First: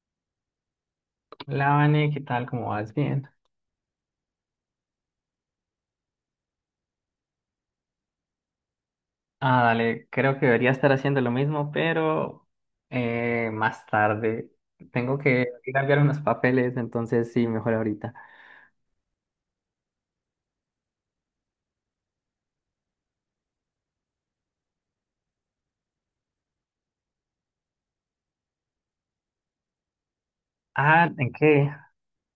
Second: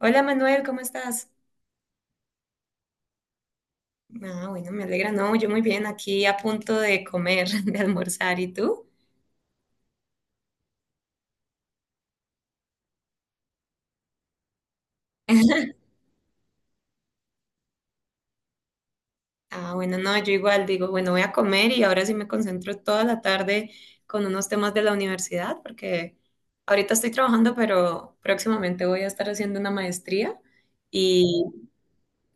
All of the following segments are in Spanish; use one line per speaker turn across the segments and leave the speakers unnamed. Hola Manuel, ¿cómo estás?
Hola, Vane, ¿qué tal? ¿Cómo vas? Bien.
Ah, bueno, me alegra. No, yo muy bien, aquí a punto de comer, de almorzar. ¿Y tú?
Ah, dale, creo que debería estar haciendo lo mismo, pero más tarde. Tengo que ir a enviar unos papeles, entonces sí, mejor ahorita.
Ah, bueno, no, yo igual digo, bueno, voy a comer y ahora sí me concentro toda la tarde con unos temas de la universidad, porque ahorita estoy trabajando, pero próximamente voy a estar haciendo una maestría
Ah, ¿en
y
qué?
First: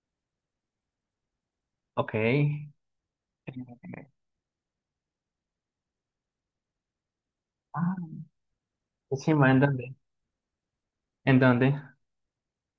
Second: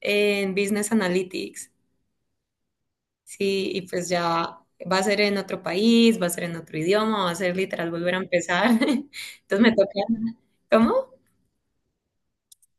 en Business Analytics.
Ok.
Sí, y pues ya va a ser en otro país, va a ser en otro idioma, va a ser literal
Ah,
volver a empezar.
qué chimba, ¿en
Entonces me
dónde?
toca. ¿Cómo?
¿En dónde?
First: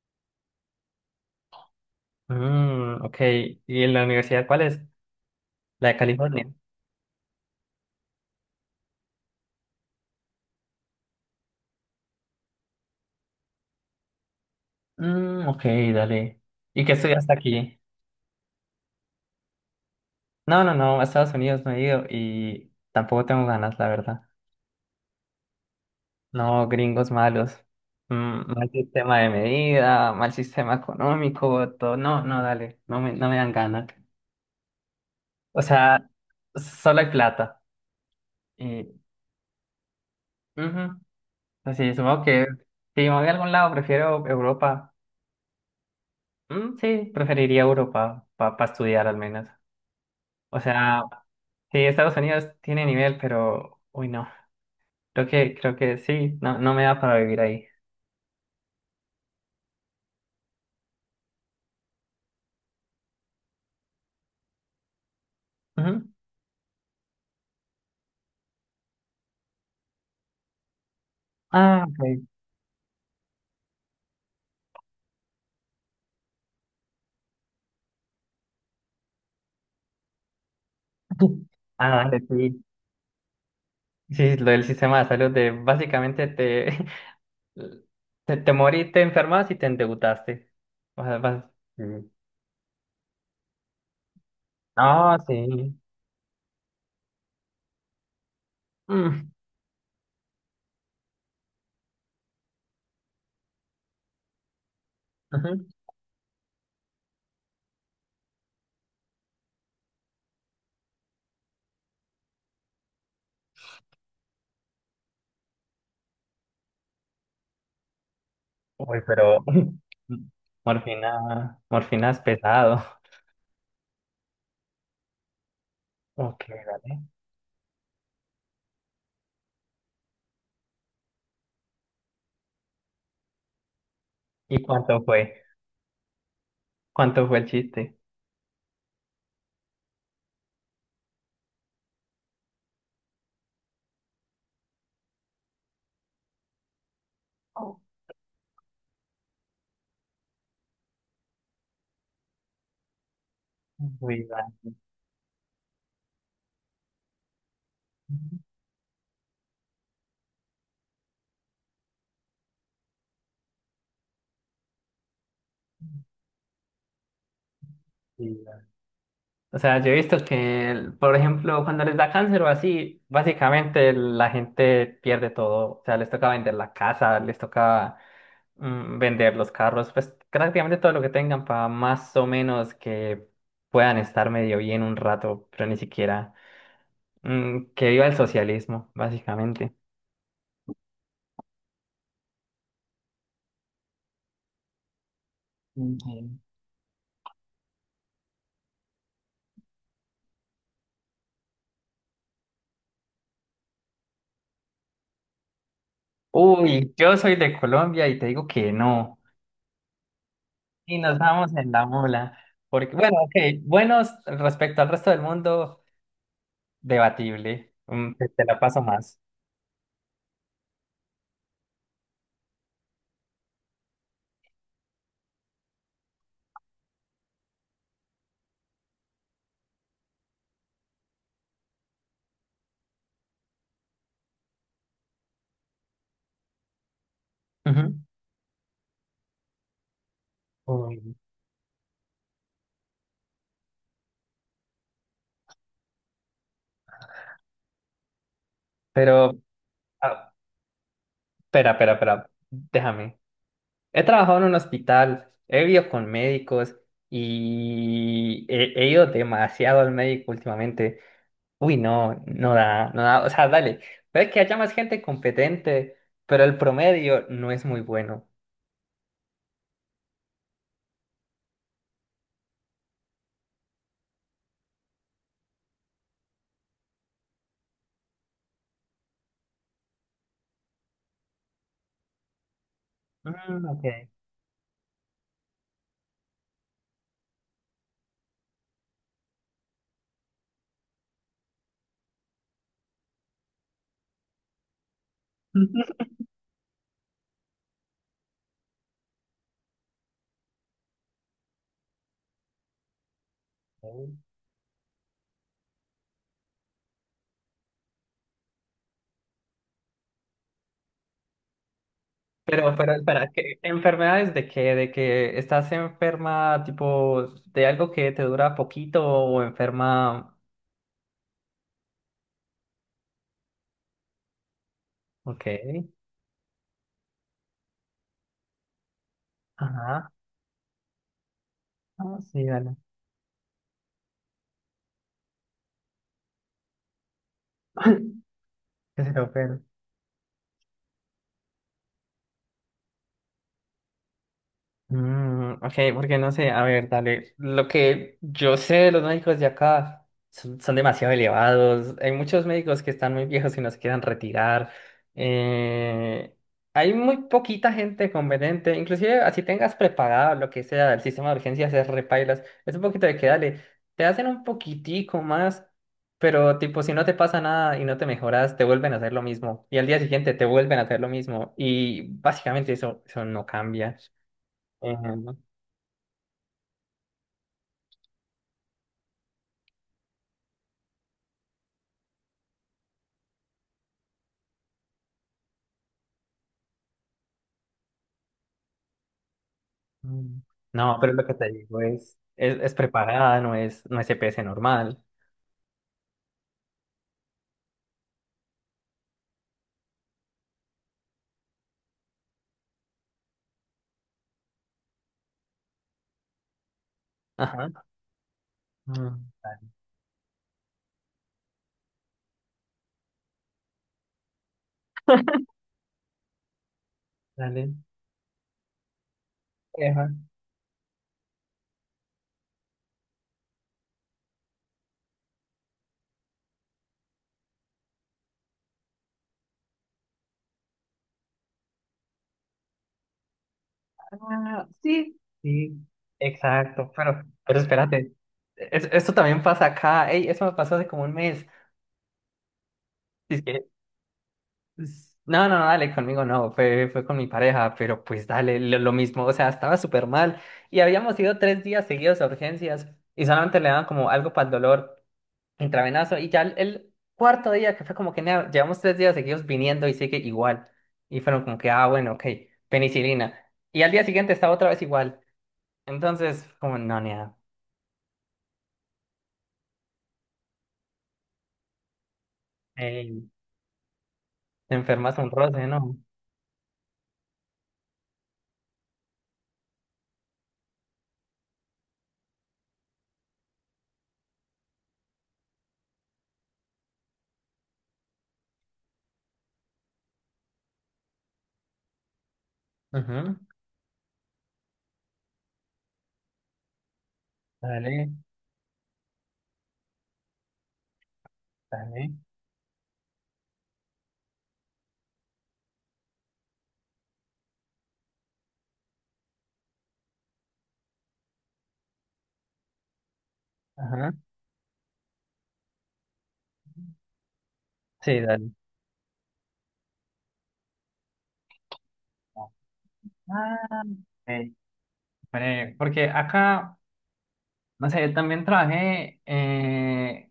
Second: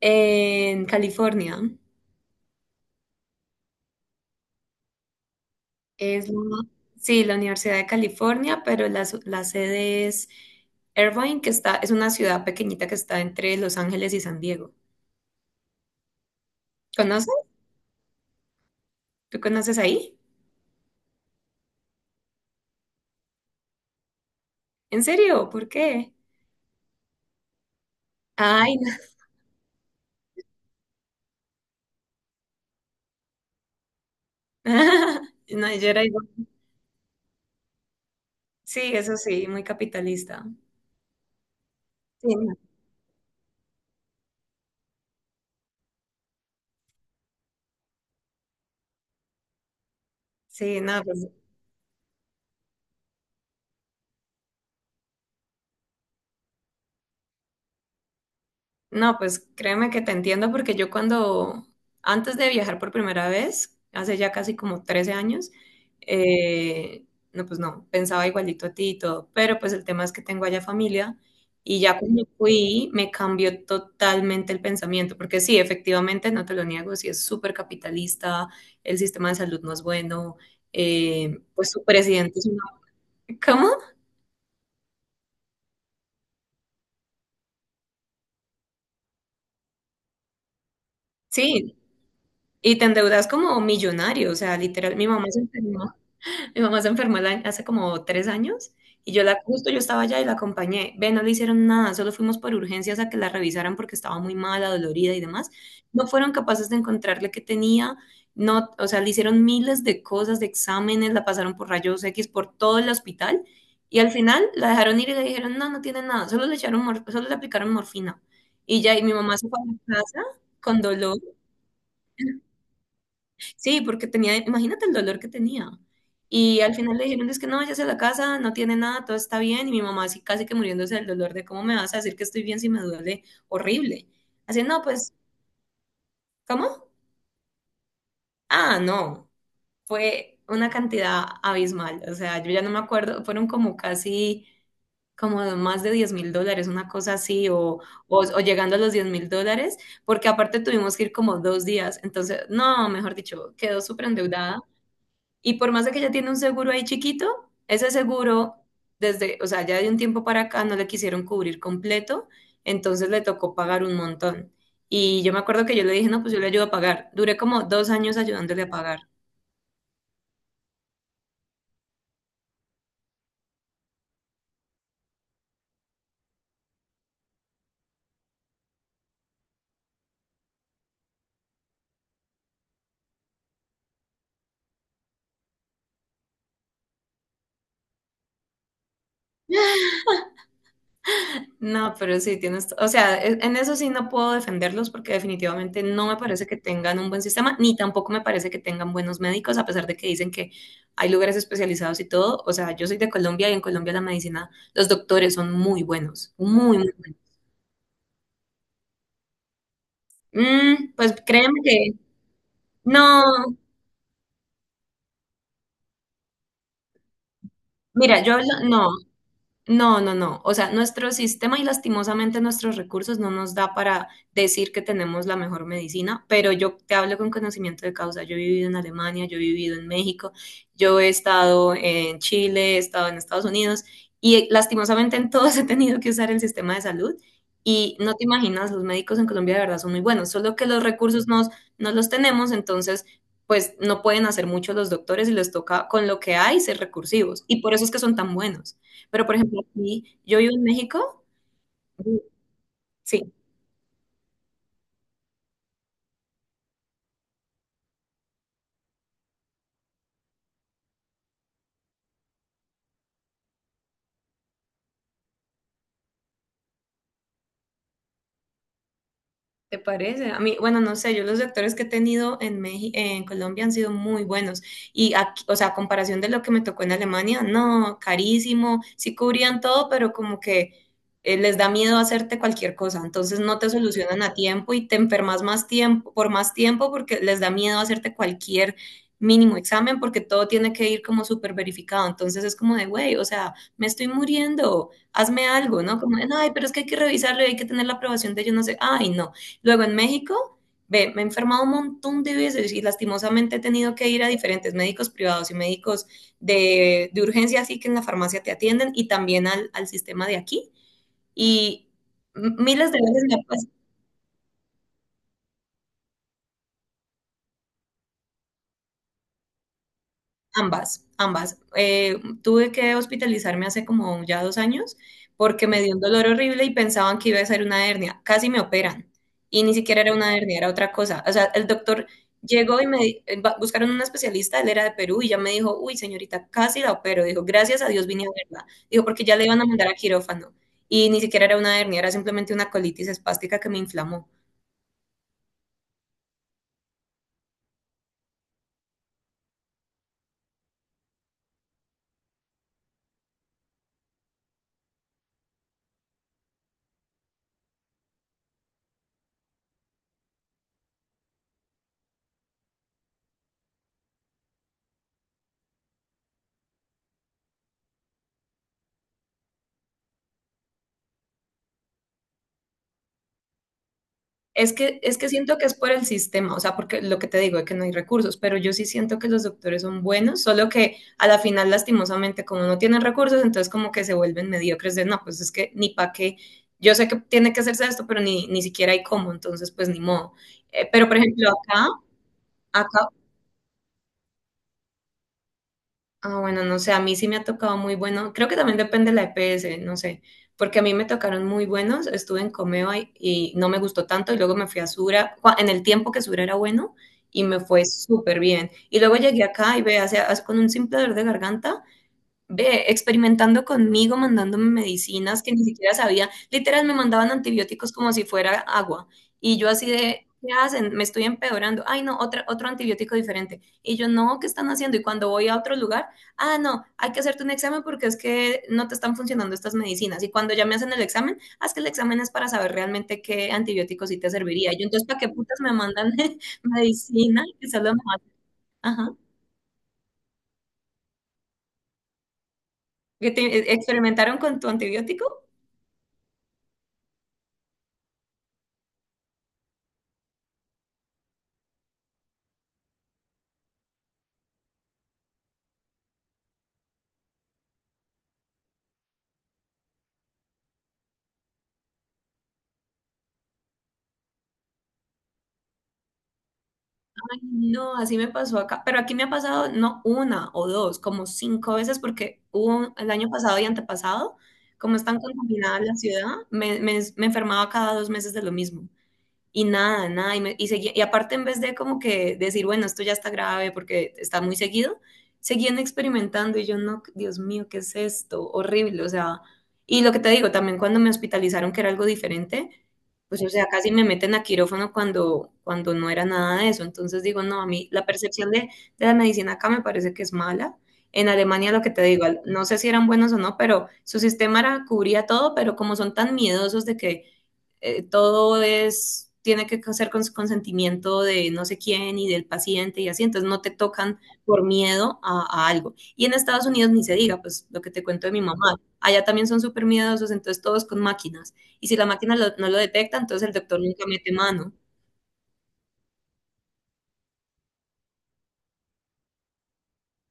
En California.
Mm, ok. ¿Y en la universidad cuál es? La de
Es la,
California.
sí, la Universidad de California, pero la, la sede es Irvine, que está, es una ciudad pequeñita que está entre Los Ángeles y San Diego.
Mm, ok, dale. ¿Y qué estudiaste
¿Conoces?
aquí?
¿Tú conoces ahí?
No, no, no, a Estados Unidos no he ido y tampoco tengo ganas, la verdad.
¿En serio? ¿Por qué?
No, gringos malos. Mm, mal
Ay, no.
sistema de medida, mal sistema económico, todo. No, no, dale, no me dan ganas. O
No, yo era
sea,
igual.
solo hay plata.
Sí,
Y,
eso sí, muy capitalista.
ujú, así sí, supongo
Sí,
que
no.
si me voy a algún lado, prefiero Europa. Mm, sí, preferiría Europa para estudiar al menos. O
Sí,
sea,
no, pues.
sí, Estados Unidos tiene nivel, pero, uy, no. Creo que sí, no, no me da para vivir ahí.
No, pues créeme que te entiendo porque yo cuando, antes de viajar por primera vez, hace ya casi como 13 años,
Ujú.
eh, no, pues no, pensaba igualito a ti y todo, pero pues el tema es que tengo allá familia y
Ah,
ya
ok.
cuando fui me cambió totalmente el pensamiento, porque sí, efectivamente, no te lo niego, sí es súper capitalista, el sistema de salud no es bueno, pues su
Ah, dale,
presidente es una...
sí.
¿Cómo?
Sí, lo del sistema de salud de te morís, te enfermas y te endeudaste. O sea, vas-
Sí,
Sí.
y te endeudas como millonario, o sea, literal, mi
Ah,
mamá se
sí.
enfermó. Mi mamá se enfermó hace como 3 años y yo
Mm,
la, justo yo estaba allá y la acompañé. Ve, no le hicieron nada, solo fuimos por urgencias a que la revisaran porque estaba muy mala, dolorida y demás.
ujú.
No fueron capaces de encontrarle qué tenía, no, o sea, le hicieron miles de cosas, de exámenes, la pasaron por rayos X por todo el hospital y al final la dejaron ir y le dijeron, no, no tiene nada, solo le echaron, solo le aplicaron morfina. Y ya,
Uy,
y mi mamá
pero
se fue a la casa con dolor.
morfina es pesado.
Sí, porque tenía, imagínate el dolor que tenía.
Ok.
Y al final le dijeron, es que no, vayas a la casa, no tiene nada, todo está bien. Y mi mamá así casi que muriéndose del dolor de, ¿cómo me vas a decir que estoy bien si me duele horrible?
¿Y
Así, no,
cuánto
pues,
fue?
¿cómo?
¿Cuánto fue el chiste?
Ah, no, fue una cantidad abismal. O sea, yo ya no me acuerdo, fueron como casi, como más de 10.000 dólares, una cosa así,
Oh.
o llegando a los 10.000 dólares, porque aparte tuvimos que ir como 2 días. Entonces, no, mejor dicho, quedó súper
Uy, va.
endeudada. Y por más de que ella tiene un seguro ahí chiquito, ese seguro, desde, o sea, ya de un tiempo para acá no le quisieron cubrir completo, entonces le tocó pagar un montón. Y yo me acuerdo que yo le dije, no, pues yo le ayudo a pagar. Duré como 2 años
Sí,
ayudándole
va.
a pagar.
O sea, yo he visto que, el- por ejemplo, cuando les da cáncer o así, básicamente la gente pierde todo. O sea, les toca vender la casa, les toca vender los carros, pues prácticamente todo lo que tengan para más o menos que puedan estar medio bien un rato, pero ni siquiera que viva el socialismo, básicamente.
No, pero sí, tienes, o sea, en eso sí no puedo defenderlos porque definitivamente no me
Ujú.
parece que tengan un buen sistema, ni tampoco me parece que tengan buenos médicos, a pesar de que dicen que hay lugares especializados y todo. O sea, yo soy de Colombia y en Colombia la medicina, los doctores son muy buenos, muy,
Uy,
muy.
yo soy de Colombia y te digo que no.
Mm.
Y
Pues
nos vamos
créeme
en la
que
mula. Porque, bueno,
no,
ok, buenos respecto al resto del mundo, debatible. Mm,
mira,
Te, te la paso
no.
más.
No, no, no. O sea, nuestro sistema y lastimosamente nuestros recursos no nos da para decir que tenemos la mejor medicina, pero yo te hablo con conocimiento de causa. Yo he vivido en Alemania, yo he vivido en México, yo he estado en Chile, he estado en Estados Unidos y lastimosamente en todos he tenido que usar el sistema de salud y
Ujú.
no te imaginas, los médicos en Colombia de verdad son muy buenos, solo que los
Uy,
recursos no, no los tenemos, entonces pues no pueden hacer mucho los doctores y les toca con lo que hay ser recursivos y por eso es que son tan buenos. Pero,
pero,
por ejemplo, aquí,
ah,
yo vivo en México,
espera. Déjame.
sí.
He trabajado en un hospital, he vivido con médicos y he ido demasiado al médico últimamente. Uy, no da, no da, o sea, dale, puede que haya más gente competente, pero el promedio no es muy bueno.
¿Te parece? A mí, bueno, no sé, yo los actores que he tenido en México, en Colombia han sido muy buenos. Y aquí, o sea, a comparación de lo que me tocó en Alemania, no, carísimo, sí cubrían todo, pero como que les da miedo hacerte cualquier cosa. Entonces no
Mm,
te
ok.
solucionan a tiempo y te enfermas más tiempo, por más tiempo porque les da miedo hacerte cualquier mínimo examen porque todo tiene que ir como súper verificado. Entonces es como de, güey, o sea, me estoy muriendo, hazme algo, ¿no? Como, de, ay, pero es que hay que revisarlo y hay que tener la aprobación de yo no sé, ay, no. Luego en México, ve, me he enfermado un montón de veces y lastimosamente he tenido que
Ok.
ir a diferentes médicos privados y médicos de urgencia, así que en la farmacia te atienden y también al sistema de aquí. Y miles de veces
Espera,
me ha
¿qué
pasado.
enfermedades de qué? ¿De que estás enferma, tipo, de algo que te dura poquito o enferma?
Ambas, ambas. Tuve que hospitalizarme hace como ya 2 años
Ok.
porque me dio un dolor horrible y pensaban que iba a ser una hernia. Casi me operan y ni siquiera
Ajá.
era una hernia, era otra cosa. O sea, el doctor
Ah, sí, dale.
llegó y buscaron un especialista, él era de Perú y ya me dijo, uy, señorita, casi la opero. Dijo, gracias a Dios vine a verla.
Que
Dijo,
se te
porque ya le
opere.
iban a mandar a quirófano y ni siquiera era una hernia, era simplemente una colitis espástica que me inflamó.
Mm, ok, porque no sé, a ver, dale. Lo que yo sé de los médicos de acá son, son demasiado elevados. Hay muchos médicos que están muy viejos y no se quieren retirar. Eh, hay muy poquita gente competente. Inclusive, así tengas prepagado lo que sea del sistema de urgencias, es repailas. Es un poquito de que dale. Te hacen un poquitico más, pero tipo, si no te pasa nada y no te mejoras, te vuelven a hacer lo mismo. Y al día siguiente te vuelven a hacer lo mismo. Y básicamente eso, eso no cambia.
Es que
Eh,
siento que es por el sistema, o sea, porque lo que te digo es que no hay recursos, pero yo sí siento que los doctores son buenos, solo que a la final, lastimosamente, como no tienen recursos, entonces como que se vuelven mediocres de, no, pues es que ni pa' qué, yo sé que tiene que hacerse esto, pero ni siquiera hay cómo, entonces pues ni modo.
mm, no,
Pero
pero
por
lo que
ejemplo,
te digo es, es
acá.
preparada, no es, no es EPS normal.
Ah, bueno, no sé, a mí sí me ha tocado muy bueno. Creo que también depende de la EPS, no sé, porque a mí me tocaron muy buenos. Estuve en Comeva y, no me gustó tanto y luego me fui a Sura, en el tiempo que Sura era bueno y me
Ajá.
fue súper bien. Y luego
Mm,
llegué acá y ve, con un simple dolor de garganta ve, experimentando conmigo, mandándome medicinas que ni siquiera sabía. Literal, me mandaban
dale.
antibióticos como si fuera agua. Y yo así
Eva.
de, ¿qué hacen? Me estoy empeorando. Ay, no, otro antibiótico diferente. Y yo, no, ¿qué están haciendo? Y cuando voy a otro lugar, ah, no, hay que hacerte un examen porque es que no te están funcionando estas medicinas. Y cuando ya me hacen el examen, ah, es que el examen es para saber realmente qué antibiótico sí te
Ah,
serviría. Y yo, entonces,
sí,
¿para qué putas
sí,
me mandan
exacto.
medicina?
Pero
Que solo me.
espérate. Es-
Ajá.
esto también pasa acá. Ey, eso me pasó hace como un mes.
¿Que
Dice
te-
que,
experimentaron con tu
s-
antibiótico?
no, no, no, dale, conmigo no. Fue con mi pareja, pero pues dale, lo mismo. O sea, estaba súper mal. Y habíamos ido tres días seguidos a urgencias y solamente le daban como algo para el dolor. Intravenoso. Y ya el cuarto día, que fue como que nea, llevamos tres días seguidos viniendo y sigue igual. Y fueron como que, ah, bueno, ok, penicilina. Y al día siguiente estaba otra vez igual. Entonces, como, no, nea,
Ay, no, así me pasó acá, pero aquí me ha pasado no una o dos, como 5 veces, porque hubo el
ey,
año pasado y antepasado,
te
como es
enfermas
tan
un roce,
contaminada la
¿no?
ciudad, me enfermaba cada 2 meses de lo mismo y nada, nada, y aparte en vez de como que decir, bueno, esto ya está grave porque está muy seguido, seguían experimentando y yo no, Dios mío, ¿qué es esto? Horrible, o sea, y lo que te digo, también cuando me hospitalizaron que era algo diferente,
Ujú,
pues o sea, casi me meten a quirófano cuando no era nada de eso, entonces digo, no, a mí la
dale,
percepción de, la medicina acá me parece que es mala. En Alemania, lo que te
dale.
digo, no sé si eran buenos o no, pero su sistema era, cubría todo, pero como son tan miedosos de que todo es, tiene que ser con consentimiento de no sé quién y del paciente y así, entonces no te
Ajá.
tocan por miedo a algo. Y en Estados Unidos ni se diga, pues lo que te
Sí,
cuento de mi
dale.
mamá, allá también son súper miedosos, entonces todos con máquinas. Y si la máquina no lo detecta, entonces el doctor
Ah,
nunca mete
ey,
mano.
hombre, porque acá. No sé, también trabajé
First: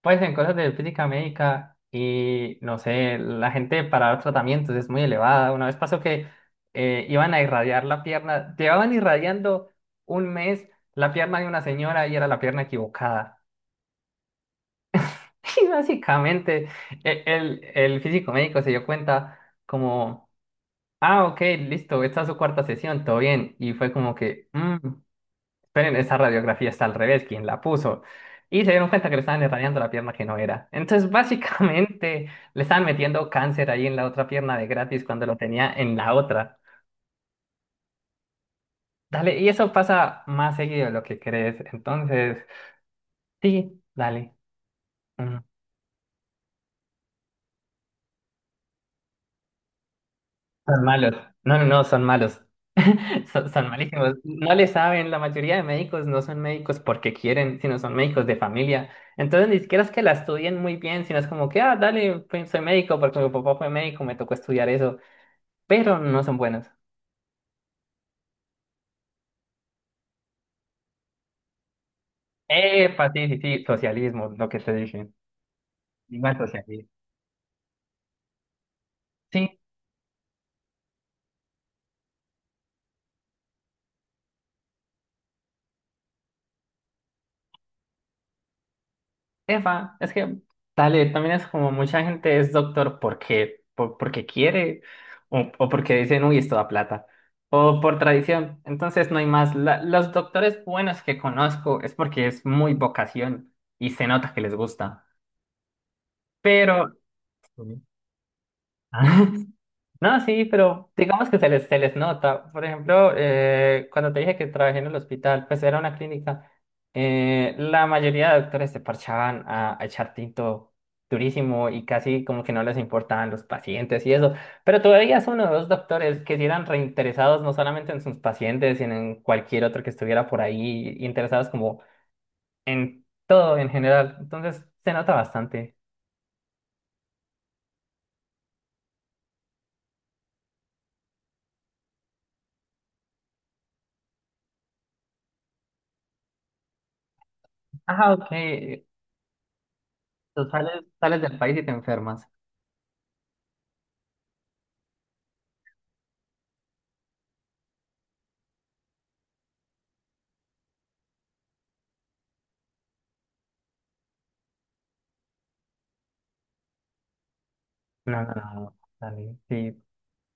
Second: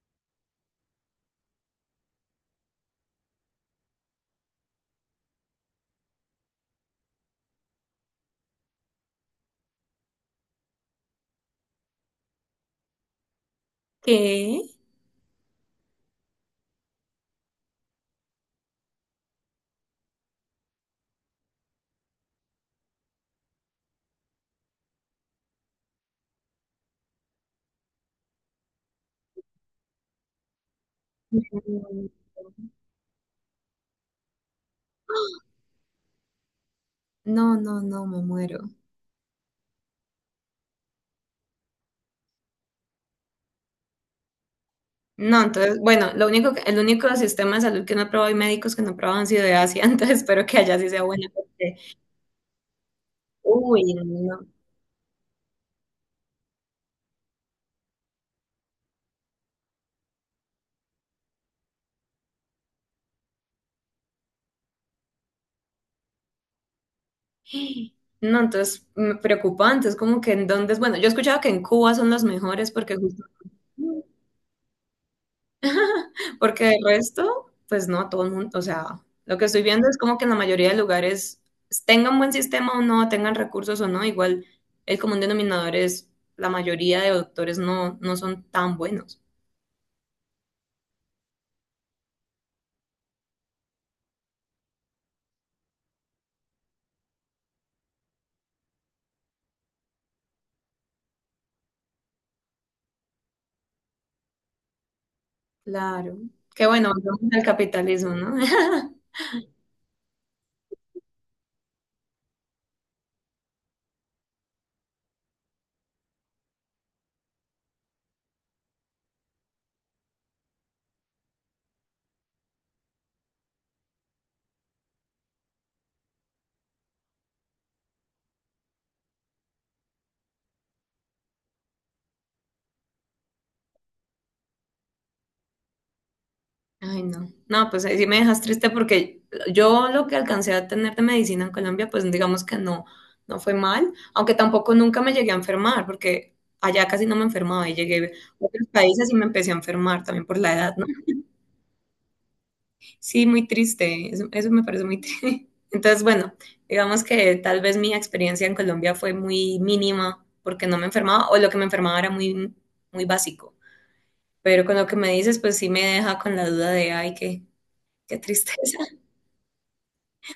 pues en cosas de física médica y no sé, la gente para los tratamientos es muy elevada. Una vez pasó que iban a irradiar la pierna, llevaban irradiando un mes la pierna de una señora y era la pierna equivocada.
¿Qué?
Y básicamente el físico médico se dio cuenta como, ah, ok, listo, esta es su cuarta sesión, todo bien. Y fue como que, "Mm". Pero esa radiografía está al revés, quien la puso. Y se dieron cuenta que le estaban irradiando la pierna que no era. Entonces,
Mm.
básicamente, le estaban metiendo cáncer ahí en la otra pierna de gratis cuando lo tenía en la otra.
No, no, no, me muero.
Dale, y eso pasa más seguido de lo que crees. Entonces, sí, dale. Mm,
No, entonces, bueno, lo único el único sistema de salud que no he probado y médicos que no he probado han sido de Asia, entonces espero que allá
son
sí sea
malos.
buena,
No, no,
porque,
no, son malos. Son
uy, no.
malísimos.
No.
No le saben, la mayoría de médicos no son médicos porque quieren, sino son médicos de familia. Entonces ni siquiera es que la estudien muy bien, sino es como que, ah, dale, pues, soy médico porque mi papá fue médico, me tocó estudiar eso, pero no son buenos.
No, entonces preocupante, es como que en dónde, bueno, yo he escuchado que en Cuba son los mejores porque
Epa,
justo,
sí, sí, sí, socialismo, lo que te dije. Igual
porque el
socialismo.
resto, pues no, todo el mundo, o sea, lo que
Sí,
estoy viendo es como que en la mayoría de lugares tengan buen sistema o no, tengan recursos o no, igual el común denominador es la mayoría de doctores no, no son tan buenos.
epa, es que, dale, también es como mucha gente es doctor porque, por- porque quiere o porque dicen, uy, esto da plata, o por tradición. Entonces no hay más. La- los doctores buenos que conozco es porque es muy vocación y se nota que les gusta.
Claro. Qué bueno,
Pero,
volvemos al capitalismo, ¿no?
mm. No, sí, pero digamos que se les nota. Por ejemplo, cuando te dije que trabajé en el hospital, pues era una clínica. La mayoría de doctores se parchaban a echar tinto durísimo y casi como que no les importaban los pacientes y eso. Pero todavía son uno o dos doctores que sí eran reinteresados no solamente en sus pacientes, sino en cualquier otro que estuviera por ahí, interesados como en todo en general. Entonces se nota bastante.
Ay, no. No, pues ahí sí me dejas triste porque yo lo que alcancé a tener de medicina en Colombia, pues digamos que no, no fue mal, aunque tampoco nunca me llegué a enfermar, porque allá casi no me enfermaba y llegué a
Ajá, ok.
otros países y me empecé a enfermar también por la edad, ¿no?
Sales del país y te enfermas.
Sí, muy triste, eso me parece muy triste. Entonces, bueno, digamos que tal vez mi experiencia en Colombia fue muy mínima porque no me enfermaba o lo que me enfermaba era muy, muy básico. Pero con lo que me dices, pues sí me deja con la duda de, ay, qué,
No, no,
tristeza.
no, dale, sí.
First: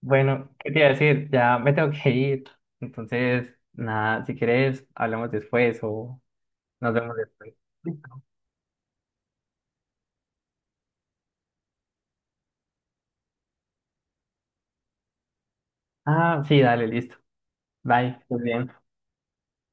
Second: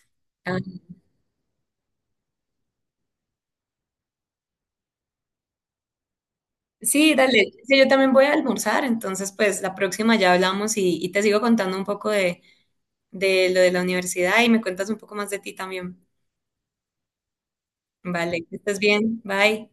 Bueno, ¿qué te iba a decir? Ya me tengo que ir. Entonces, nada, si quieres, hablamos después o nos
Sí,
vemos
dale.
después.
Sí, yo también
Listo.
voy a almorzar, entonces pues la próxima ya hablamos y te sigo contando un poco de, lo de la universidad y me cuentas un poco más de ti también.
Ah, sí, dale, listo. Bye, pues
Vale, que
bien.
estés bien. Bye.